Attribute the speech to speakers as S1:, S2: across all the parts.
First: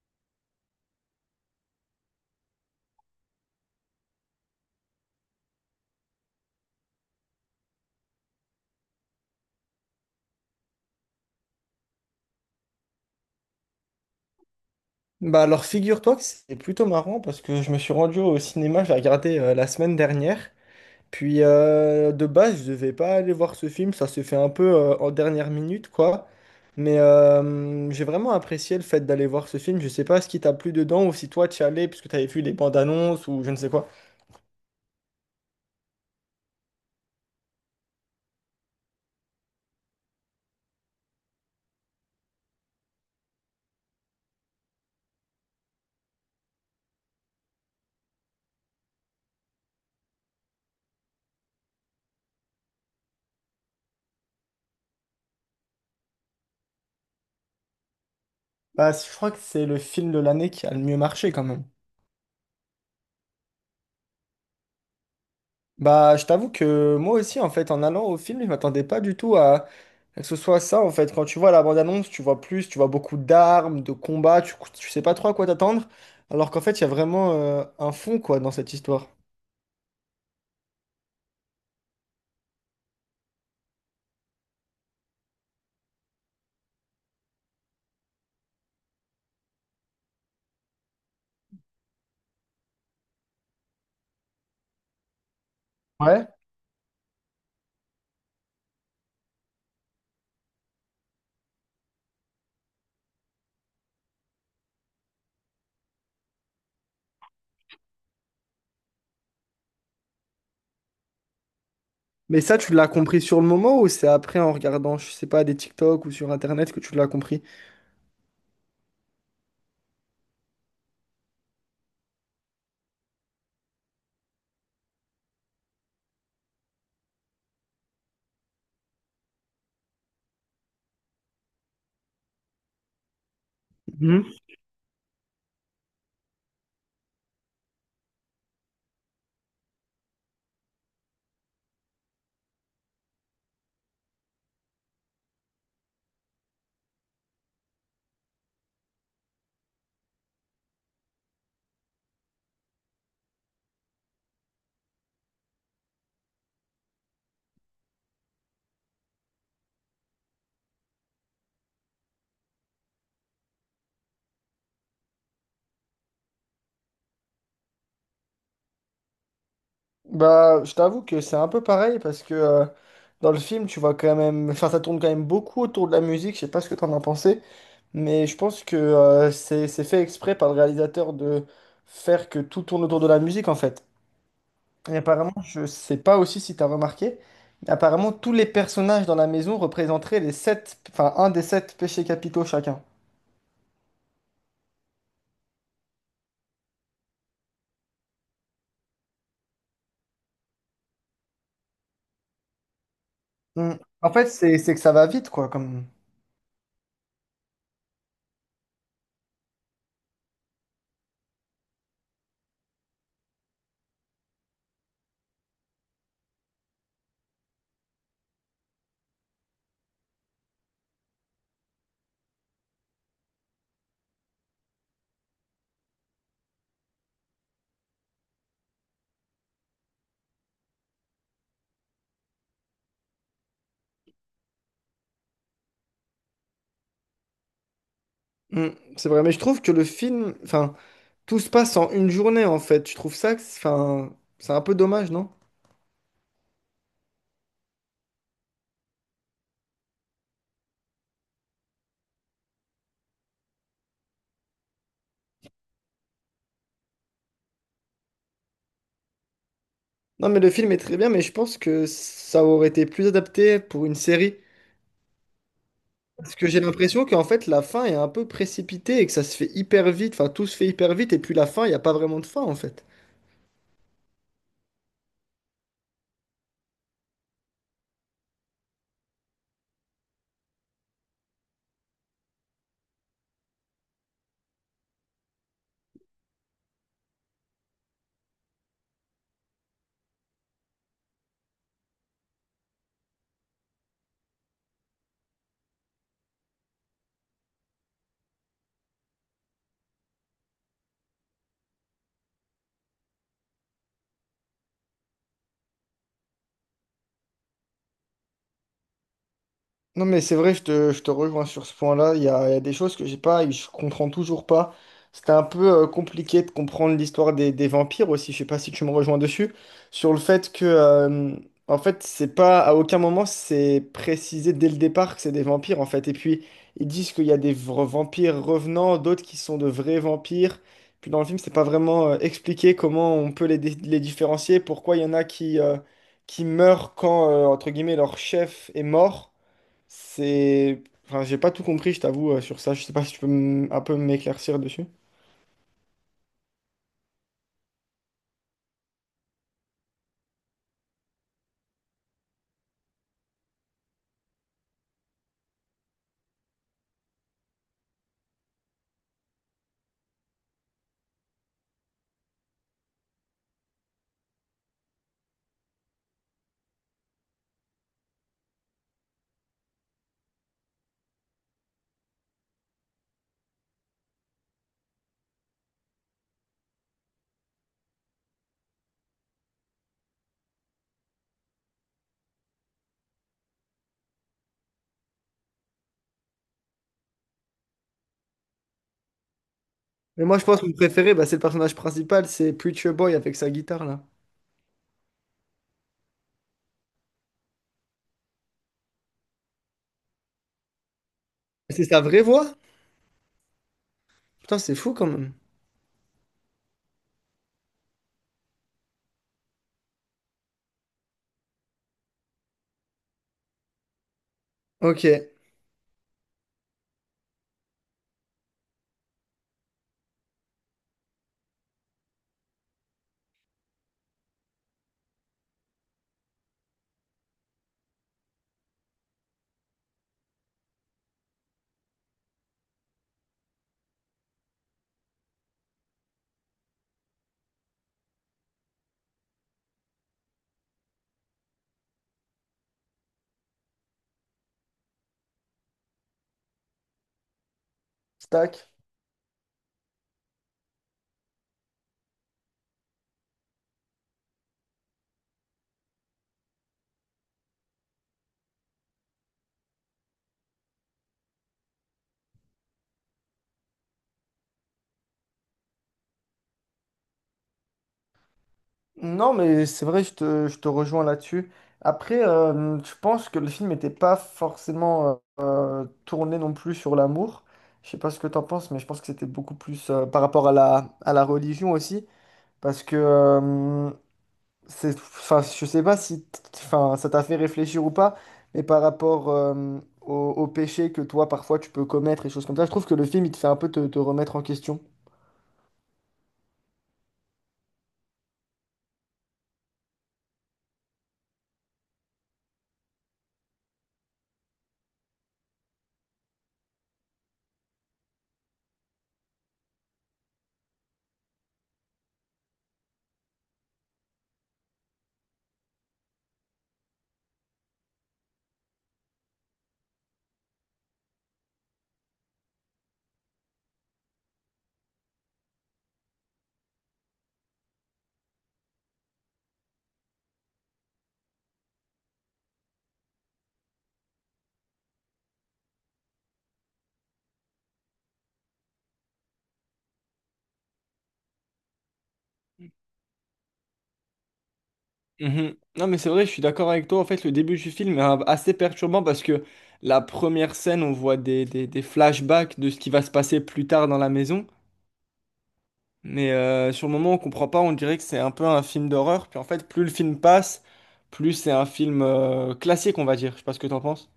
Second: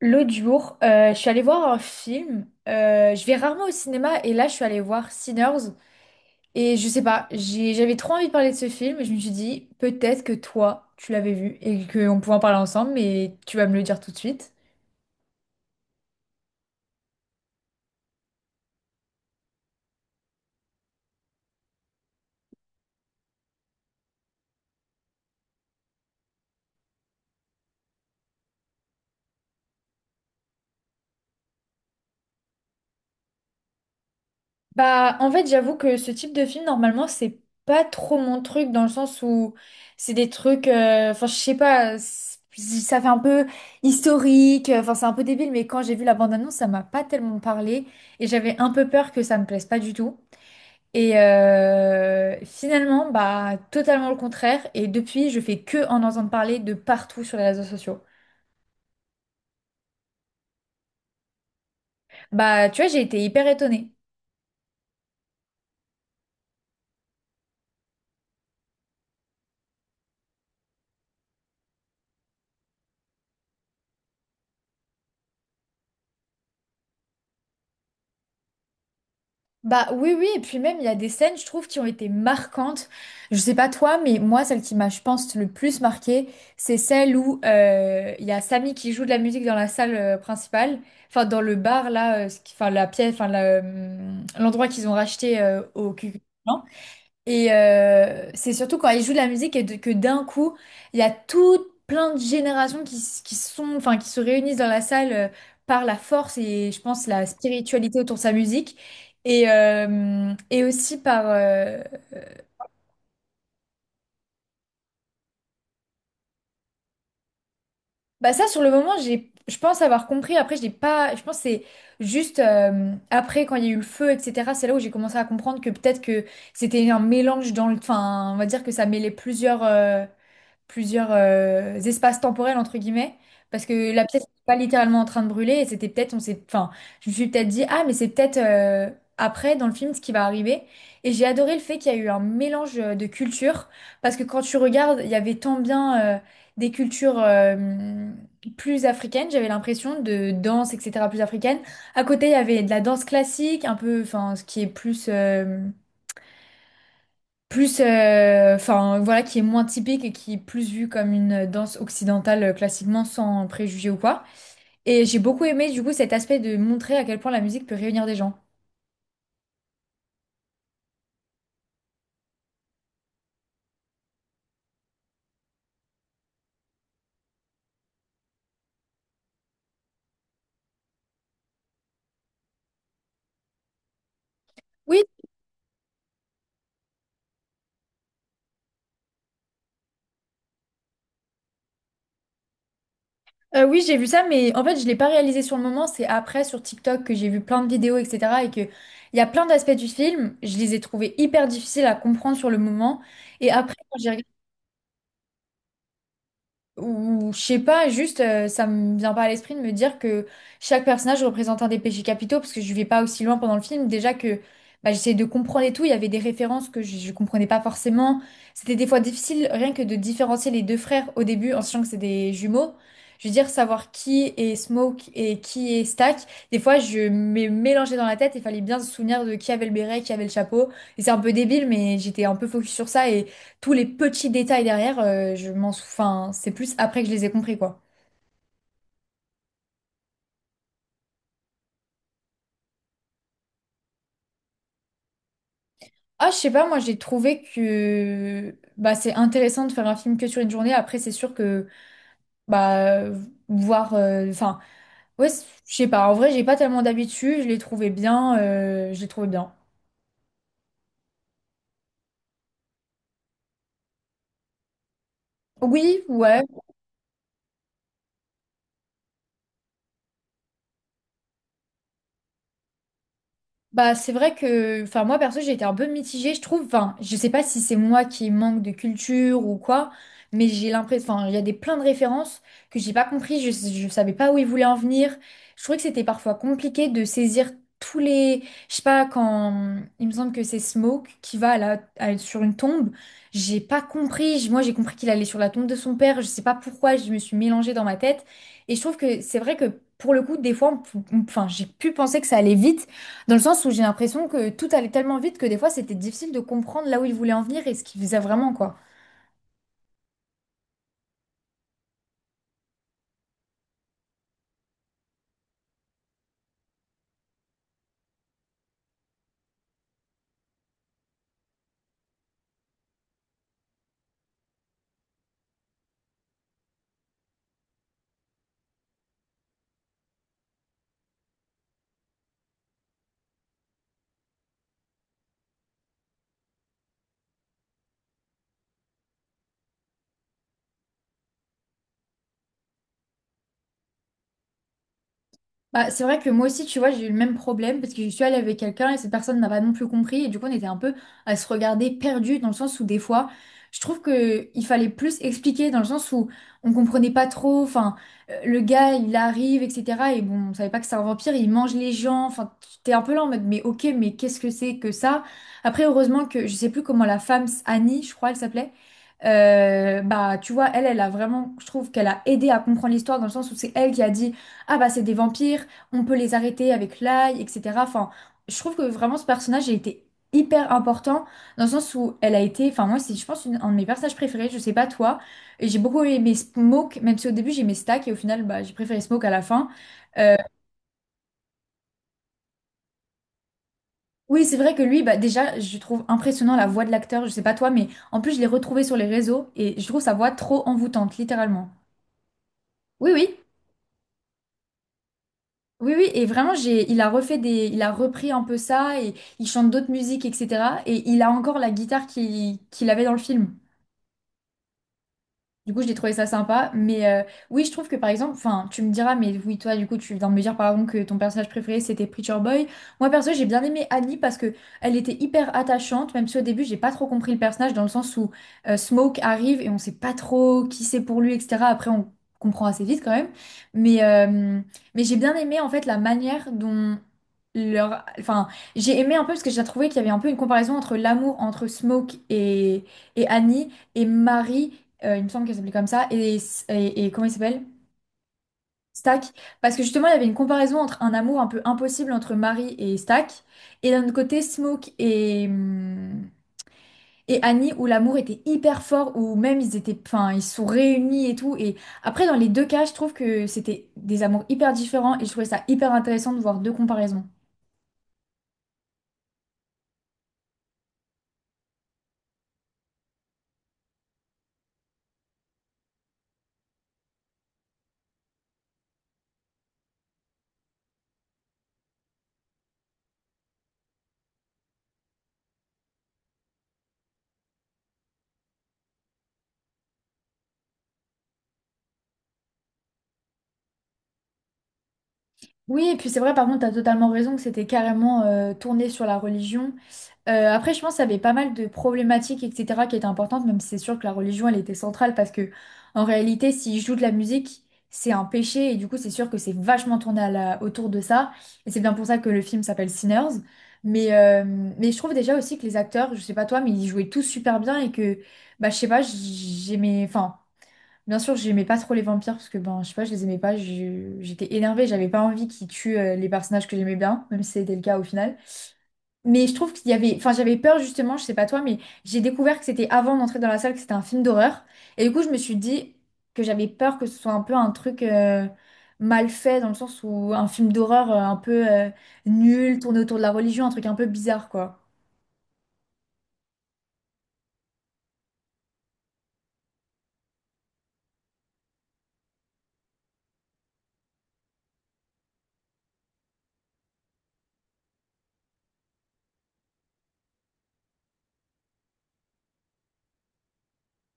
S1: L'autre jour, je suis allée voir un film. Je vais rarement au cinéma et là, je suis allée voir Sinners. Et je sais pas, j'avais trop envie de parler de ce film et je me suis dit, peut-être que toi, tu l'avais vu et qu'on pouvait en parler ensemble, mais tu vas me le dire tout de suite.
S2: Bah alors figure-toi que c'est plutôt marrant parce que je me suis rendu au cinéma, je l'ai regardé la semaine dernière. Puis de base, je devais pas aller voir ce film, ça s'est fait un peu en dernière minute quoi. Mais j'ai vraiment apprécié le fait d'aller voir ce film. Je sais pas ce qui t'a plu dedans ou si toi tu y allais parce que t'avais vu les bandes annonces ou je ne sais quoi.
S1: Bah, en fait, j'avoue que ce type de film, normalement, c'est pas trop mon truc dans le sens où c'est des trucs, enfin, je sais pas, ça fait un peu historique, enfin, c'est un peu débile, mais quand j'ai vu la bande-annonce, ça m'a pas tellement parlé et j'avais un peu peur que ça me plaise pas du tout. Et finalement, bah, totalement le contraire. Et depuis, je fais que en entendre parler de partout sur les réseaux sociaux.
S2: Bah je crois que c'est le film de l'année qui a le mieux marché quand même.
S1: Bah, tu vois, j'ai été hyper étonnée.
S2: Bah je t'avoue que moi aussi en fait en allant au film, je m'attendais pas du tout à que ce soit ça. En fait, quand tu vois la bande-annonce, tu vois plus, tu vois beaucoup d'armes, de combats, tu sais pas trop à quoi t'attendre, alors qu'en fait, il y a vraiment un fond, quoi, dans cette histoire.
S1: Bah oui, oui, et puis même, il y a des scènes, je trouve, qui ont été marquantes. Je sais pas toi, mais moi, celle qui m'a, je pense, le plus marquée, c'est celle où il y a Samy qui joue de la musique dans la salle principale, enfin, dans le bar, là, enfin, la pièce, enfin, la, l'endroit qu'ils ont racheté au QQ.
S2: Ouais.
S1: Et c'est surtout quand ils jouent de la musique que d'un coup, il y a tout plein de générations qui sont, enfin, qui se réunissent dans la salle par la force et je pense la spiritualité autour de sa musique. Et aussi par.
S2: Mais ça, tu l'as compris sur le moment ou c'est après en regardant, je sais pas, des TikTok ou sur Internet que tu l'as compris?
S1: Bah ça, sur le moment, je pense avoir compris. Après, je n'ai pas... Je pense que c'est juste après, quand il y a eu le feu, etc., c'est là où j'ai commencé à comprendre que peut-être que c'était un mélange dans le... Enfin, on va dire que ça mêlait plusieurs espaces temporels entre guillemets parce que la pièce
S2: Mhm.
S1: n'était pas littéralement en train de brûler et c'était peut-être on s'est enfin je me suis peut-être dit ah mais c'est peut-être après dans le film ce qui va arriver et j'ai adoré le fait qu'il y a eu un mélange de cultures parce que quand tu regardes il y avait tant bien des cultures plus africaines j'avais l'impression de danse etc plus africaine à côté il y avait de la danse classique un peu enfin ce qui est plus enfin voilà qui est moins typique et qui est plus vue comme une danse occidentale classiquement sans préjugés ou quoi. Et j'ai beaucoup aimé du coup cet aspect de montrer à quel point la musique peut réunir des gens.
S2: Bah, je t'avoue que c'est un peu pareil parce que dans le film, tu vois quand même, enfin, ça tourne quand même beaucoup autour de la musique. Je sais pas ce que t'en as pensé, mais je pense que c'est fait exprès par le réalisateur de faire que tout tourne autour de la musique en fait. Et
S1: Oui,
S2: apparemment, je sais pas aussi si tu as remarqué, mais apparemment tous les personnages dans la maison représenteraient les sept, enfin un des sept péchés capitaux chacun.
S1: oui, j'ai vu ça, mais en fait, je l'ai pas réalisé sur le moment. C'est après sur TikTok que j'ai vu plein de vidéos, etc. Et que il y a plein d'aspects du film, je les ai trouvés hyper difficiles à comprendre sur le moment. Et après,
S2: Mm.
S1: quand j'ai
S2: En
S1: regardé
S2: fait, c'est que ça va vite, quoi, comme.
S1: ou je sais pas, juste ça me vient pas à l'esprit de me dire que chaque personnage représente un des péchés capitaux parce que je vais pas aussi loin pendant le film. Déjà que bah, j'essayais de comprendre et tout, il y avait des références que je comprenais pas forcément. C'était des fois difficile rien que de différencier les deux frères au début en sachant que c'est des jumeaux. Je veux dire, savoir qui est Smoke et qui est Stack, des fois je me mélangeais dans la tête et fallait bien se souvenir de qui avait le béret, qui avait le chapeau. Et c'est un peu débile, mais j'étais un peu focus sur ça tous les petits détails derrière, enfin, c'est plus après que je les ai compris, quoi.
S2: Mm, c'est vrai, mais je trouve que le film, enfin, tout se passe en une journée, en fait. Je trouve ça, enfin, c'est un peu dommage, non?
S1: Ah, je sais pas, moi j'ai trouvé que bah, c'est intéressant de faire un film que sur une journée. Après, c'est sûr que bah voir, enfin, ouais, je sais pas. En vrai, j'ai pas tellement d'habitude. Je l'ai trouvé bien, je l'ai trouvé bien.
S2: Non, mais le film est très bien, mais je pense que ça aurait été plus adapté pour une série.
S1: Oui,
S2: Parce
S1: ouais.
S2: que j'ai l'impression qu'en fait, la fin est un peu précipitée et que ça se fait hyper vite, enfin, tout se fait hyper vite, et puis la fin, il n'y a pas vraiment de fin, en fait.
S1: Bah, c'est vrai que, enfin, moi perso, j'ai été un peu mitigée, je trouve. Enfin, je sais pas si c'est moi qui manque de culture ou quoi, mais j'ai l'impression, enfin, il y a des plein de références que j'ai pas compris, je savais pas où ils voulaient en venir. Je trouvais que c'était parfois compliqué de saisir tous les, je sais pas, quand il me semble que c'est Smoke qui va sur une tombe, j'ai pas compris. Moi, j'ai compris qu'il allait sur la tombe de son père, je sais pas pourquoi, je me suis mélangée dans ma tête. Et je trouve que c'est vrai que pour le coup, des fois, enfin, j'ai pu penser que ça allait vite. Dans le sens où j'ai l'impression que tout allait tellement vite que des fois c'était difficile de comprendre là où il voulait en venir et ce qu'il faisait vraiment, quoi.
S2: Non, mais c'est vrai, je te rejoins sur ce point-là. Il y a des choses que j'ai pas et je comprends toujours pas. C'était un peu compliqué de comprendre l'histoire des vampires aussi. Je sais pas si tu me rejoins dessus. Sur le fait que, en fait, c'est pas, à aucun moment, c'est précisé dès le départ que c'est des vampires, en fait. Et puis, ils disent qu'il y a vampires revenants, d'autres qui sont de vrais vampires. Puis dans le film, c'est pas vraiment expliqué comment on peut les différencier, pourquoi il y en a qui meurent quand, entre guillemets, leur chef est mort. C'est… Enfin, j'ai pas tout compris, je t'avoue, sur ça. Je sais pas si tu peux un peu m'éclaircir dessus.
S1: Bah, c'est vrai que moi aussi, tu vois, j'ai eu le même problème parce que je suis allée avec quelqu'un et cette personne n'a pas non plus compris. Et du coup, on était un peu à se regarder perdu dans le sens où des fois, je trouve que il fallait plus expliquer dans le sens où on comprenait pas trop. Enfin, le gars, il arrive, etc. Et bon, on savait pas que c'est un vampire, il mange les gens. Enfin, t'es un peu là en mode, mais ok, mais qu'est-ce que c'est que ça? Après, heureusement que je sais plus comment la femme, Annie, je crois, elle s'appelait. Bah, tu vois, elle, elle a vraiment, je trouve qu'elle a aidé à comprendre l'histoire dans le sens où c'est elle qui a dit. Ah bah c'est des vampires, on peut les arrêter avec l'ail, etc. Enfin, je trouve que vraiment ce personnage a été hyper important dans le sens où elle a été, enfin moi c'est je pense un de mes personnages préférés, je sais pas toi, et j'ai beaucoup aimé Smoke, même si au début j'aimais Stack et au final bah, j'ai préféré Smoke à la fin.
S2: Mais
S1: Euh,
S2: moi, je pense que mon préféré, bah, c'est le personnage principal, c'est Preacher Boy avec sa guitare là.
S1: oui c'est vrai que lui, bah déjà je trouve impressionnant la voix de l'acteur, je sais pas toi, mais en plus je l'ai retrouvé sur les réseaux et je trouve sa voix trop envoûtante, littéralement.
S2: C'est sa vraie voix?
S1: Oui oui.
S2: Putain, c'est fou quand même.
S1: Oui, oui, et vraiment, il a refait des, il a repris un peu ça et il chante d'autres musiques, etc. Et il a encore la guitare qu'il avait dans le film.
S2: Ok.
S1: Du coup, j'ai trouvé ça sympa. Mais oui, je trouve que par exemple, enfin, tu me diras, mais oui, toi, du coup, tu viens de me dire par exemple que ton personnage préféré c'était Preacher Boy. Moi, perso, j'ai bien aimé Annie parce que elle était hyper attachante, même si au début, j'ai pas trop compris le personnage dans le sens où Smoke arrive et on sait pas trop qui c'est pour lui, etc. Après, on comprend assez vite quand même. Mais, euh, mais j'ai bien aimé en fait la manière dont leur. Enfin, j'ai aimé un peu parce que j'ai trouvé qu'il y avait un peu une comparaison entre l'amour entre et Annie et Marie. Il me semble qu'elle s'appelait comme ça. Et, et comment il s'appelle?
S2: Stack.
S1: Stack. Parce que justement, il y avait une comparaison entre un amour un peu impossible entre Marie et Stack, et d'un autre côté, Smoke et Annie, où l'amour était hyper fort, où même ils étaient, enfin, ils se sont réunis et tout. Et après, dans les deux cas, je trouve que c'était des amours hyper différents, et je trouvais ça hyper intéressant de voir deux comparaisons.
S2: Non, mais c'est vrai, je te rejoins là-dessus. Après, je pense que le film n'était pas forcément tourné non plus sur l'amour. Je sais pas ce que t'en penses, mais je pense que c'était beaucoup plus par rapport à à la religion aussi. Parce que c'est, enfin, je sais pas si, enfin, ça t'a fait réfléchir ou pas, mais par rapport au péché que toi, parfois, tu peux commettre et choses comme ça, je trouve que le film, il te fait un peu te remettre en question.
S1: Oui, et puis c'est vrai, par contre, tu as totalement raison que c'était carrément tourné sur la religion. Après, je pense qu'il y avait pas mal de problématiques, etc., qui étaient importantes, même si c'est sûr que la religion, elle était centrale, parce que en réalité, s'ils jouent de la musique, c'est un péché, et du coup, c'est sûr que c'est vachement tourné autour de ça, et c'est bien pour ça que le film s'appelle Sinners. Mais, euh, mais je trouve déjà aussi que les acteurs, je sais pas toi, mais ils jouaient tous super bien, et que, bah, je sais pas, j'aimais, enfin, bien sûr, j'aimais pas trop les vampires parce que ben, je sais pas, je les aimais pas. J'étais énervée, j'avais pas envie qu'ils tuent les personnages que j'aimais bien, même si c'était le cas au final. Mais je trouve qu'il y avait, enfin, j'avais peur justement, je sais pas toi, mais j'ai découvert que c'était avant d'entrer dans la salle que c'était un film d'horreur. Et du coup, je me suis dit que j'avais peur que ce soit un peu un truc mal fait dans le sens où un film d'horreur un peu nul, tourné autour de la religion, un truc un peu bizarre quoi.
S2: Mhm. Non, mais c'est vrai, je suis d'accord avec toi. En fait, le début du film est assez perturbant parce que la première scène, on voit des flashbacks de ce qui va se passer plus tard dans la maison. Mais sur le moment, on comprend pas, on dirait que c'est un peu un film d'horreur. Puis en fait, plus le film passe, plus c'est un film classique, on va dire. Je sais pas ce que t'en penses.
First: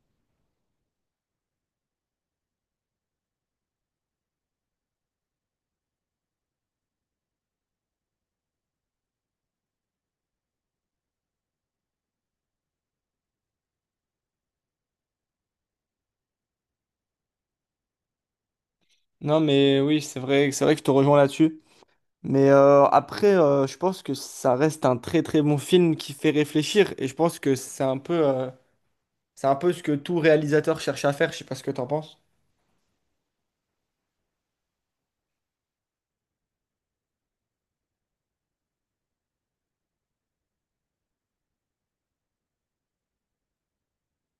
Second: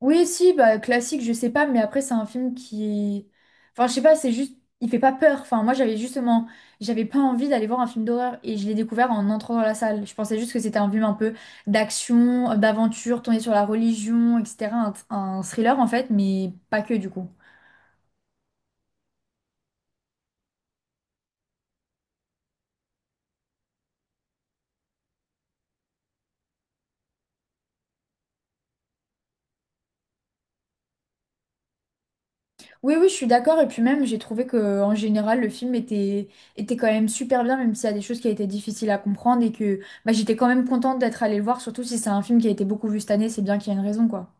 S1: Oui, si, bah, classique, je sais pas, mais après, c'est un film qui. Enfin, je sais pas, c'est juste. Il fait pas peur. Enfin, moi, j'avais justement. J'avais pas envie d'aller voir un film d'horreur et je l'ai découvert en entrant dans la salle. Je pensais juste que c'était un film un peu d'action, d'aventure, tourné sur la religion, etc. Un thriller, en fait, mais pas que du coup.
S2: Non, mais oui, c'est vrai que je te rejoins là-dessus. Mais après, je pense que ça reste un très très bon film qui fait réfléchir. Et je pense que c'est un peu ce que tout réalisateur cherche à faire. Je sais pas ce que t'en penses.
S1: Oui, oui, je suis d'accord. Et puis même, j'ai trouvé que en général, le film était, était quand même super bien, même s'il y a des choses qui étaient difficiles à comprendre et que bah, j'étais quand même contente d'être allée le voir, surtout si c'est un film qui a été beaucoup vu cette année, c'est bien qu'il y a une raison, quoi.